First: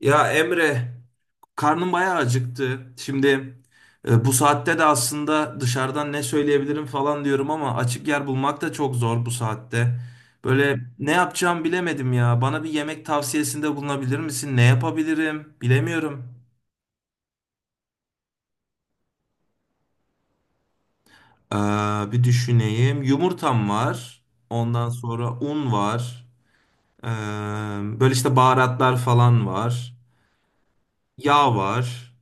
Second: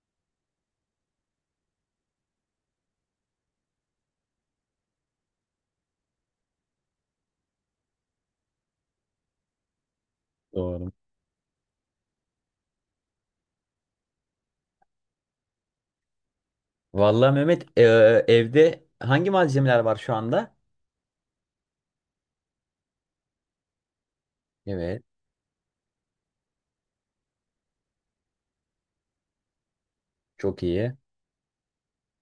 Ya Emre, karnım bayağı acıktı. Şimdi bu saatte de aslında dışarıdan ne söyleyebilirim falan diyorum ama açık yer bulmak da çok zor bu saatte. Böyle Doğru. ne yapacağımı bilemedim ya. Bana bir yemek tavsiyesinde bulunabilir misin? Ne yapabilirim? Bilemiyorum. Vallahi Mehmet evde hangi malzemeler var şu anda? Ee, Bir düşüneyim. Yumurtam var. Ondan Evet. sonra un var. Ee, Böyle işte baharatlar falan var. Çok iyi. Yağ var.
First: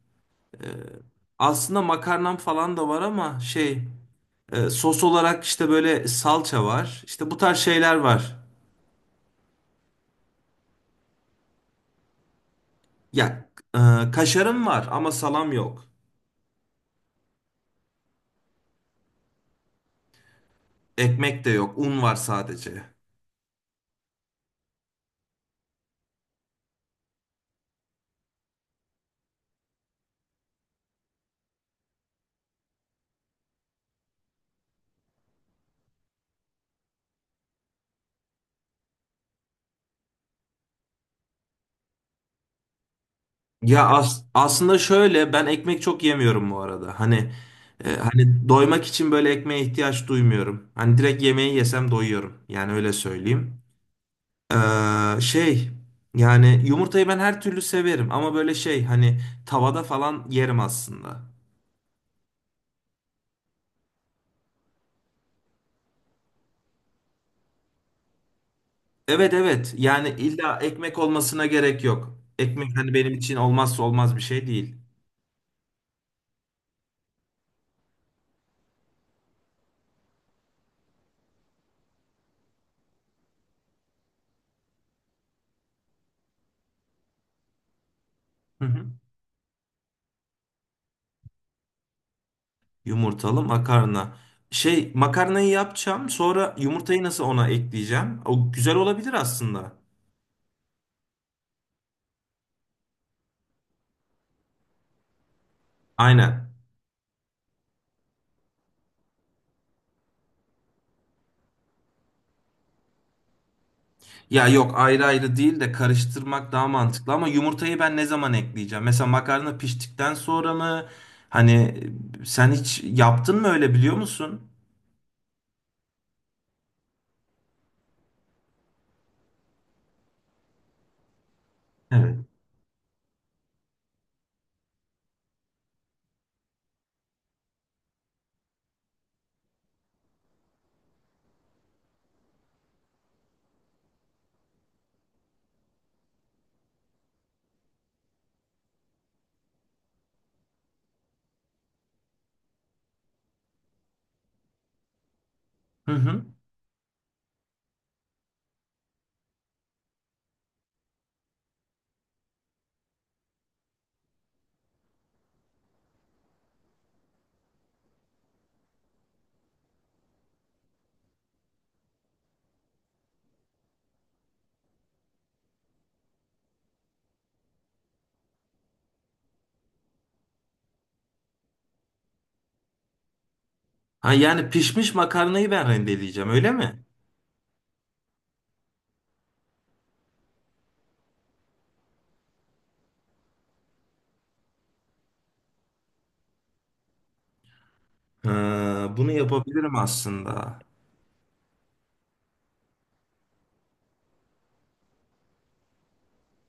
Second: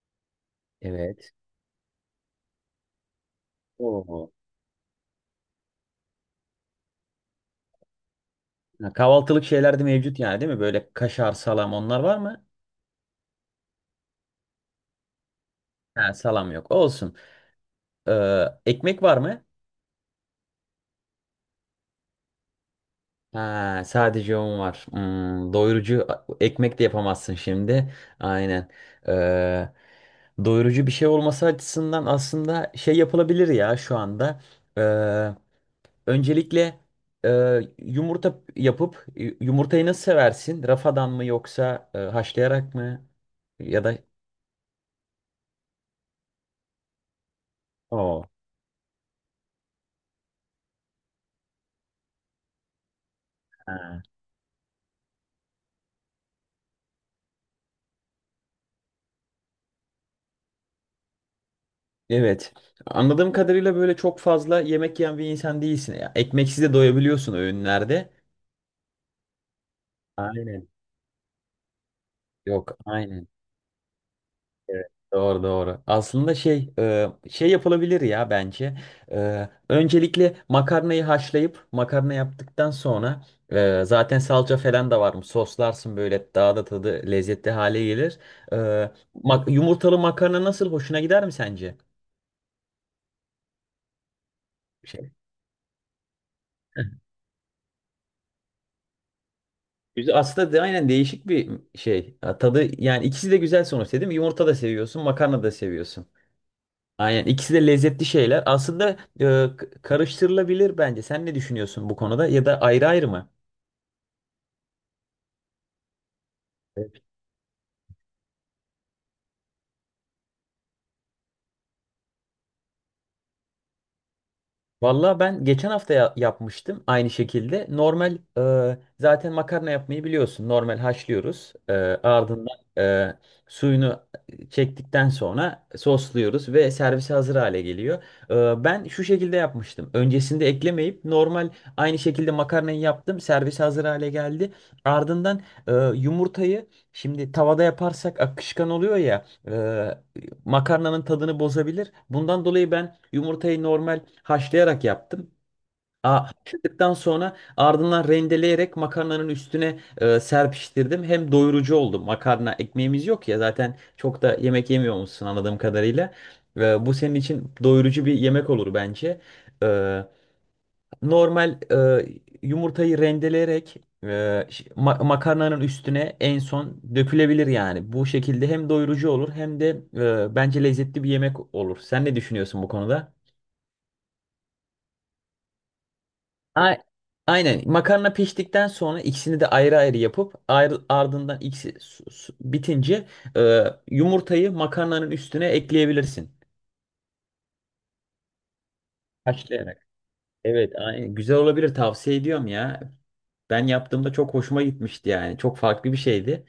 Evet. Aslında makarnam falan da var ama şey. Oo. Sos olarak işte böyle salça var. İşte bu tarz şeyler var. Ha, kahvaltılık şeyler de mevcut yani değil mi? Böyle kaşar, salam onlar var mı? Ya kaşarım var ama salam yok. Ha, salam yok. Olsun. Ekmek var mı? Ekmek de yok. Un var sadece. Ha, sadece un var. Hmm, doyurucu ekmek de yapamazsın şimdi. Aynen. Ee, doyurucu bir şey olması açısından aslında şey yapılabilir ya şu anda. Öncelikle e, yumurta yapıp yumurtayı nasıl seversin? Rafadan mı yoksa haşlayarak mı? Ya Ya da aslında şöyle ben ekmek çok yemiyorum bu arada. Hani oo. hani doymak için böyle ekmeğe ihtiyaç duymuyorum. Hani direkt yemeği yesem doyuyorum. Yani öyle söyleyeyim. Ha. Şey, yani yumurtayı ben her türlü severim ama böyle şey hani tavada falan yerim aslında. Evet. Anladığım kadarıyla böyle çok fazla yemek yiyen bir insan değilsin. Ya, ekmeksiz de doyabiliyorsun öğünlerde. Evet evet. Yani illa Aynen. ekmek olmasına gerek yok. Ekmek Yok, hani benim aynen. için olmazsa olmaz bir şey değil. Evet, doğru. Aslında şey şey yapılabilir ya bence. Öncelikle makarnayı haşlayıp makarna yaptıktan sonra zaten salça falan da var mı? Soslarsın böyle daha da tadı lezzetli hale gelir. E, Hı hı. Yumurtalı makarna nasıl hoşuna gider mi sence? Yumurtalı makarna. Şey Şey. makarnayı yapacağım. Sonra yumurtayı nasıl ona ekleyeceğim? O güzel olabilir aslında. Güzel. Aslında de, aynen değişik bir şey. Ha, tadı yani ikisi de güzel sonuçta değil mi? Yumurta da seviyorsun, makarna da seviyorsun. Aynen. Aynen ikisi de lezzetli şeyler. Aslında karıştırılabilir bence. Sen ne düşünüyorsun bu konuda ya da ayrı ayrı mı? Ya yok ayrı ayrı değil de karıştırmak daha mantıklı ama yumurtayı ben ne zaman ekleyeceğim? Mesela makarna piştikten sonra mı? Hani sen hiç yaptın mı öyle biliyor musun? Valla ben geçen hafta yapmıştım aynı şekilde. Normal zaten makarna yapmayı biliyorsun. Normal haşlıyoruz. Evet. Ardından suyunu çektikten sonra sosluyoruz ve servise hazır hale geliyor. Ben şu şekilde yapmıştım. Öncesinde eklemeyip normal aynı şekilde makarnayı yaptım. Servise hazır hale geldi. Ardından yumurtayı şimdi tavada yaparsak akışkan oluyor ya. e, Makarnanın tadını bozabilir. Bundan dolayı ben yumurtayı normal haşlayarak yaptım. Hı Aa, hı. haşladıktan sonra ardından rendeleyerek makarnanın üstüne serpiştirdim. Hem doyurucu oldu. Makarna ekmeğimiz yok ya zaten çok da yemek yemiyor musun anladığım kadarıyla. Bu senin için doyurucu bir yemek olur bence. E, Normal yumurtayı rendeleyerek makarnanın üstüne en son dökülebilir yani. Bu şekilde hem doyurucu olur hem de bence lezzetli bir yemek olur. Sen ne düşünüyorsun bu konuda? Ha yani pişmiş makarnayı ben rendeleyeceğim öyle A- mi? Aynen. Makarna piştikten sonra ikisini de ayrı ayrı yapıp ayrı, ardından ikisi bitince e, yumurtayı makarnanın üstüne ekleyebilirsin. Ha, bunu yapabilirim Haşlayarak. aslında. Evet, aynen. Güzel olabilir. Tavsiye ediyorum ya. Ben yaptığımda çok hoşuma gitmişti yani. Çok farklı bir şeydi.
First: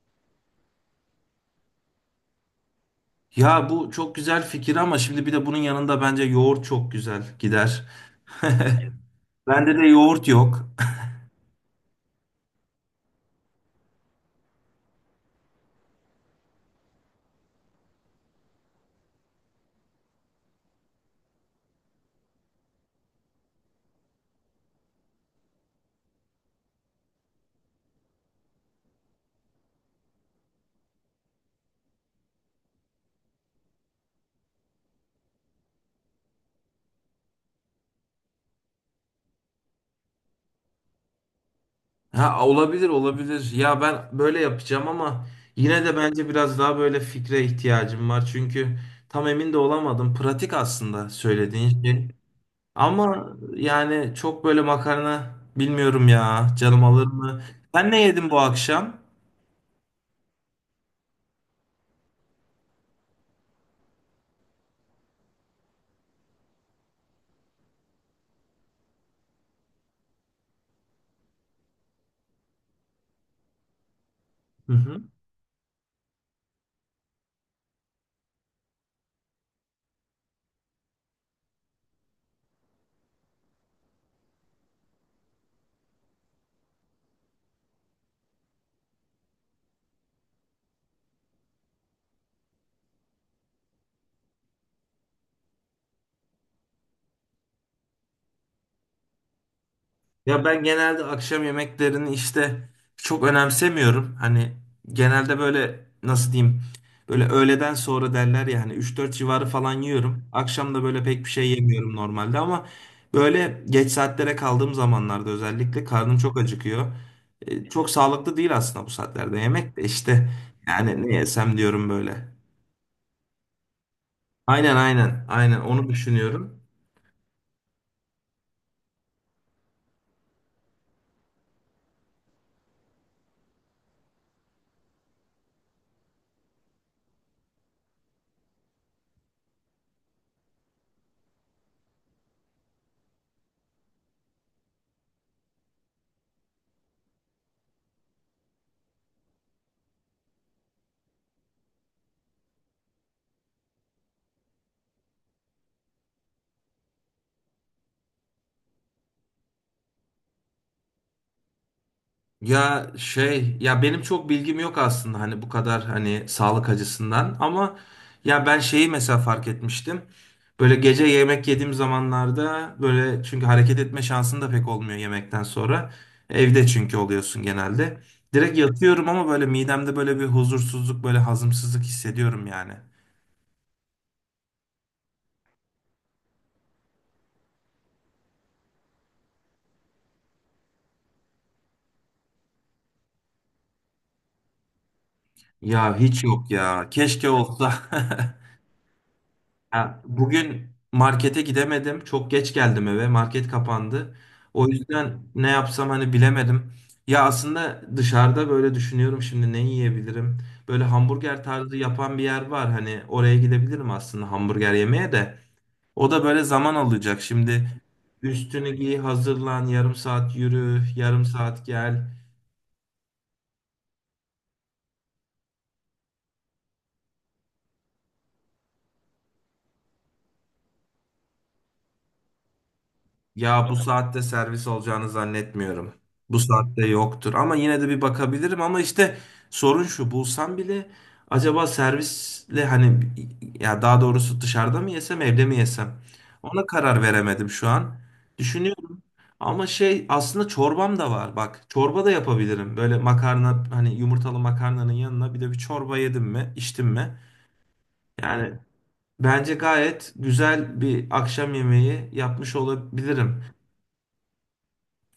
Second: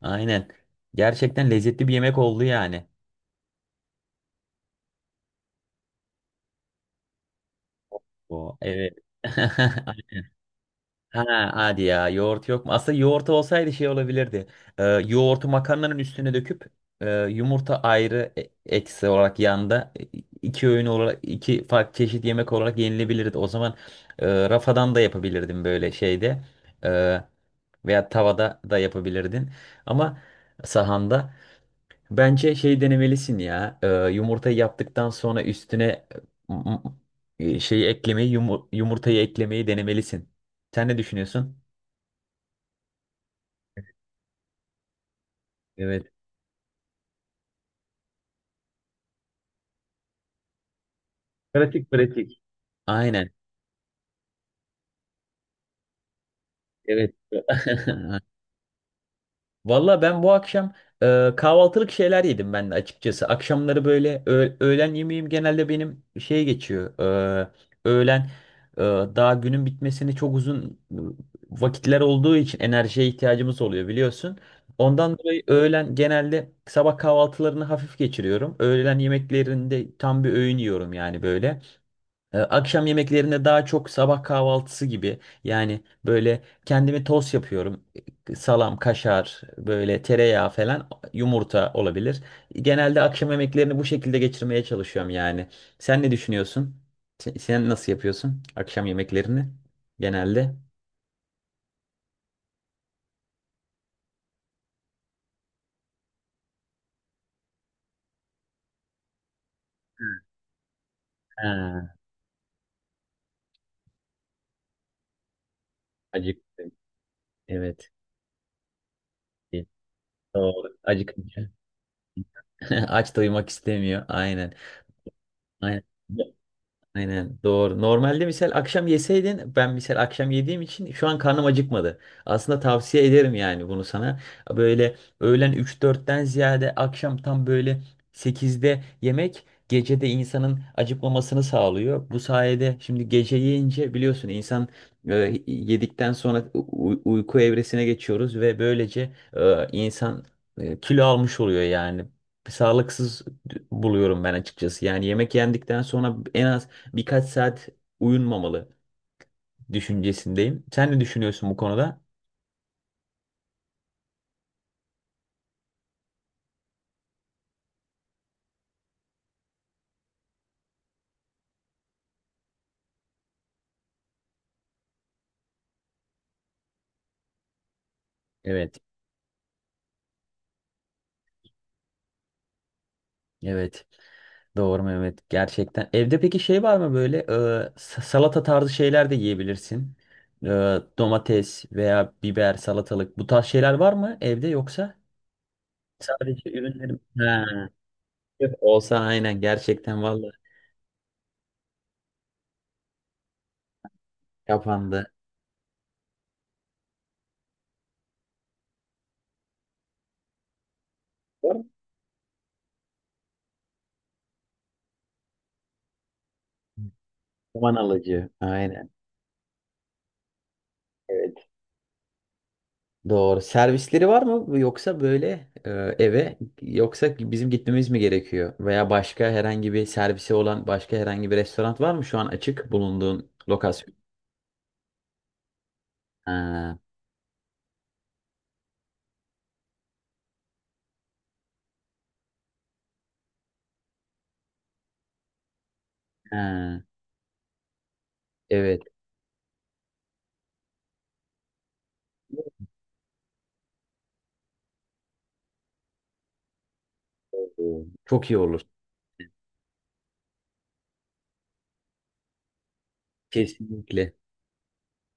Aynen. Gerçekten lezzetli bir yemek oldu yani. Ya bu çok güzel fikir ama şimdi bir de bunun yanında bence yoğurt çok güzel gider. Bu evet. Bende de yoğurt yok. Ha, hadi ya yoğurt yok mu? Aslında yoğurt olsaydı şey olabilirdi. Yoğurtu makarnanın üstüne döküp yumurta ayrı eksi olarak yanda iki öğün olarak iki farklı çeşit yemek olarak yenilebilirdi. O zaman rafadan da yapabilirdim böyle şeyde. E, veya tavada da yapabilirdin. Ama sahanda. Bence şey denemelisin ya. Yumurtayı yaptıktan sonra üstüne m- şeyi eklemeyi, yumurtayı eklemeyi denemelisin. Sen ne düşünüyorsun? Ha, olabilir olabilir. Ya ben böyle yapacağım ama yine de Evet. bence biraz daha böyle fikre ihtiyacım var. Çünkü tam emin de olamadım. Pratik aslında söylediğin Pratik şey. pratik. Aynen. Ama yani çok böyle makarna bilmiyorum ya. Canım alır Evet. mı? Sen ne yedin bu akşam? Valla ben bu akşam kahvaltılık şeyler yedim ben de açıkçası. Akşamları böyle öğlen yemeğim genelde benim şey geçiyor. e, Öğlen e, daha günün bitmesini çok uzun vakitler olduğu için enerjiye ihtiyacımız oluyor biliyorsun. Hı hı. Ondan dolayı öğlen genelde sabah kahvaltılarını hafif geçiriyorum. Öğlen yemeklerinde tam bir öğün yiyorum yani böyle. Akşam yemeklerinde daha çok sabah kahvaltısı gibi yani böyle kendimi tost yapıyorum. Salam, kaşar, böyle tereyağı falan, yumurta olabilir. Genelde akşam yemeklerini bu şekilde geçirmeye çalışıyorum yani. Sen ne düşünüyorsun? Sen nasıl yapıyorsun akşam yemeklerini Ya genelde? ben genelde akşam yemeklerini işte çok önemsemiyorum. Hani genelde böyle nasıl diyeyim böyle öğleden sonra derler ya hani 3-4 civarı falan yiyorum. Akşam da böyle pek bir şey Ha, yemiyorum normalde ama böyle geç saatlere kaldığım zamanlarda özellikle karnım çok acıktım. acıkıyor. Çok Evet. sağlıklı değil aslında bu saatlerde yemek de işte Doğru. yani ne Acıkınca. yesem diyorum böyle. Aç doymak istemiyor. Aynen. Aynen aynen aynen Aynen. onu düşünüyorum. Aynen doğru. Normalde misal akşam yeseydin ben misal akşam yediğim için şu an karnım acıkmadı. Aslında tavsiye ederim yani bunu sana. Böyle öğlen üç dörtten ziyade akşam tam böyle sekizde yemek gecede insanın acıkmamasını sağlıyor. Bu sayede şimdi gece yiyince biliyorsun insan e, yedikten sonra uyku evresine geçiyoruz ve böylece insan kilo almış oluyor yani. Sağlıksız buluyorum ben açıkçası. Yani yemek yendikten sonra en az birkaç saat uyunmamalı düşüncesindeyim. Sen ne düşünüyorsun bu konuda? Ya şey ya benim çok bilgim yok aslında hani bu kadar hani sağlık açısından ama ya ben şeyi mesela fark etmiştim. Böyle gece yemek yediğim zamanlarda böyle çünkü hareket etme şansın da pek olmuyor yemekten sonra. Evde çünkü oluyorsun genelde. Direkt Evet, yatıyorum ama böyle midemde böyle bir huzursuzluk böyle hazımsızlık hissediyorum yani. evet. Doğru Mehmet. Gerçekten. Evde peki şey var mı böyle salata tarzı şeyler de yiyebilirsin. E, domates veya biber, salatalık bu tarz şeyler var mı evde yoksa? Ya hiç Sadece yok ya. ürünlerim. Keşke Ha. olsa. Yok, olsa aynen Ya gerçekten valla bugün markete gidemedim. Çok geç geldim eve. Market kapandı. O kapandı. yüzden ne yapsam hani bilemedim. Ya aslında dışarıda böyle düşünüyorum şimdi ne yiyebilirim. Böyle hamburger Var mı? tarzı yapan bir yer var. Hani oraya gidebilirim aslında hamburger yemeye de. O da böyle zaman alacak. Zaman Şimdi alıcı. üstünü Aynen. giy, hazırlan, yarım saat yürü, yarım Evet. saat gel. Doğru. Servisleri var mı yoksa böyle eve yoksa bizim gitmemiz mi gerekiyor? Veya başka herhangi bir servisi olan başka herhangi bir restoran var mı şu an açık bulunduğun Ya bu lokasyon? saatte servis olacağını zannetmiyorum. Bu Ha, saatte yoktur. Ama yine de bir bakabilirim. Ama işte sorun şu bulsam bile acaba servisle hani ya daha doğrusu dışarıda mı yesem evde mi yesem? Ona ha, karar veremedim şu an. evet. Düşünüyorum. Ama şey aslında çorbam da var. Bak çorba da yapabilirim. Böyle makarna hani yumurtalı makarnanın yanına bir de bir çorba yedim mi içtim mi? Çok iyi Yani olur. bence gayet güzel bir akşam yemeği yapmış olabilirim. Kesinlikle.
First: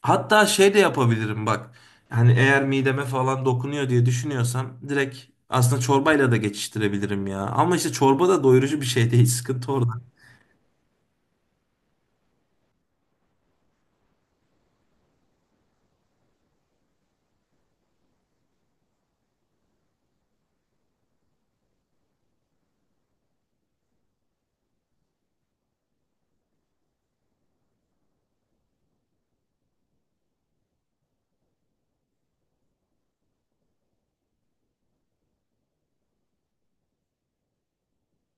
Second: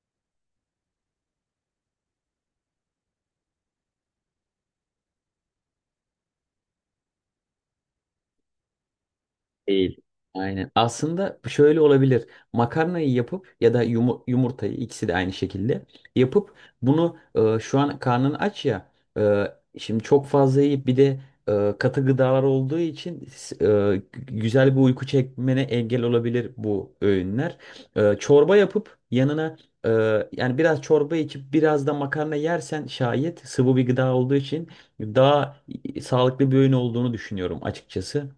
Hatta şey de yapabilirim bak. Hani eğer mideme falan dokunuyor diye düşünüyorsam direkt aslında çorbayla da geçiştirebilirim ya. Ama işte çorba da doyurucu bir şey değil. Sıkıntı orada. Değil. Aynen. Aslında şöyle olabilir. Makarnayı yapıp ya da yumurtayı ikisi de aynı şekilde yapıp bunu şu an karnın aç ya e, şimdi çok fazla yiyip bir de katı gıdalar olduğu için güzel bir uyku çekmene engel olabilir bu öğünler. Çorba yapıp yanına e, yani biraz çorba içip biraz da makarna yersen şayet sıvı bir gıda olduğu için daha sağlıklı bir öğün olduğunu düşünüyorum açıkçası.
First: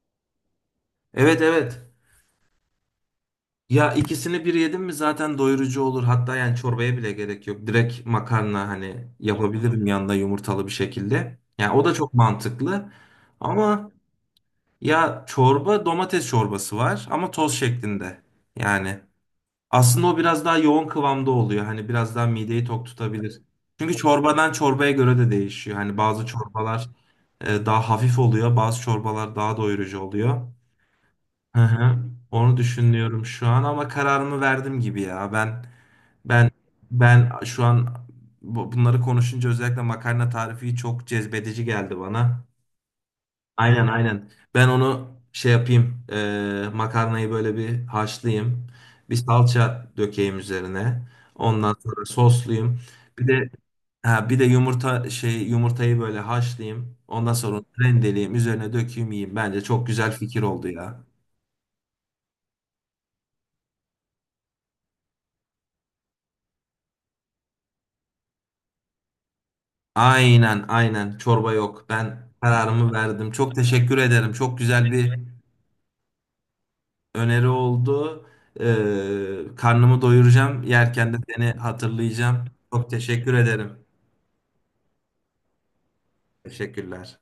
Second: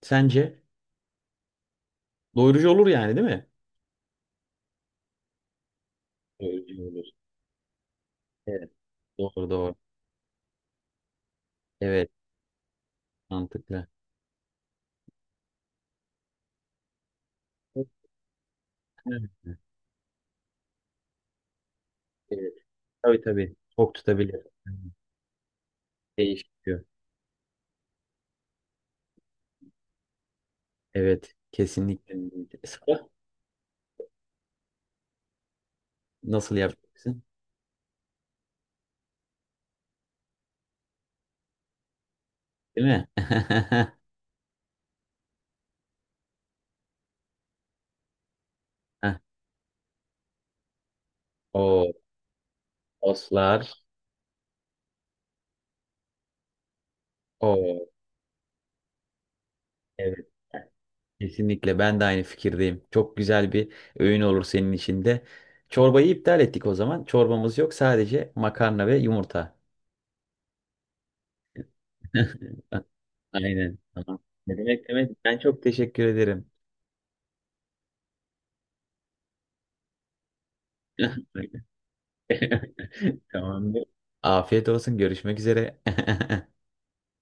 Sence? Evet evet. Doyurucu olur yani değil mi? Ya ikisini bir yedim mi zaten doyurucu olur. Hatta yani Doyurucu çorbaya olur. bile gerek yok. Direkt makarna Evet. hani Doğru. yapabilirim yanında yumurtalı bir şekilde. Yani o da Evet. çok mantıklı. Mantıklı. Ama ya çorba domates çorbası var ama toz Evet, şeklinde. Yani. Aslında o biraz daha yoğun kıvamda oluyor. Hani biraz daha evet. mideyi tok Tabii tutabilir. tabii. Çünkü Tok tutabilir. çorbadan çorbaya göre de değişiyor. Hani bazı Değişiyor. çorbalar daha hafif oluyor, bazı çorbalar daha doyurucu oluyor. Evet. Hı hı. Kesinlikle. Onu Sıra düşünüyorum şu an ama kararımı verdim gibi ya. Ben nasıl yapacaksın? ben şu an bunları konuşunca özellikle makarna tarifi çok cezbedici geldi bana. Değil mi? Aynen aynen. Ben onu şey yapayım. Makarnayı böyle bir haşlayayım. Bir Heh, salça dökeyim üzerine. Ondan o sonra soslayayım. Bir de oslar. ha, bir de yumurta yumurtayı böyle haşlayayım. Ondan sonra onu O. rendeleyeyim, üzerine dökeyim, yiyeyim. Bence çok güzel Evet. fikir oldu ya. Kesinlikle. Ben de aynı fikirdeyim. Çok güzel bir öğün olur senin için de. Çorbayı iptal ettik o zaman. Çorbamız yok. Sadece makarna ve yumurta. Aynen aynen. Çorba yok. Ben kararımı verdim. Çok Aynen. teşekkür Tamam. ederim. Çok Ne demek güzel bir demek. Ben çok teşekkür ederim. öneri oldu. E, karnımı doyuracağım. Yerken de seni hatırlayacağım. Çok teşekkür ederim. Tamamdır. Afiyet olsun. Görüşmek üzere. Teşekkürler.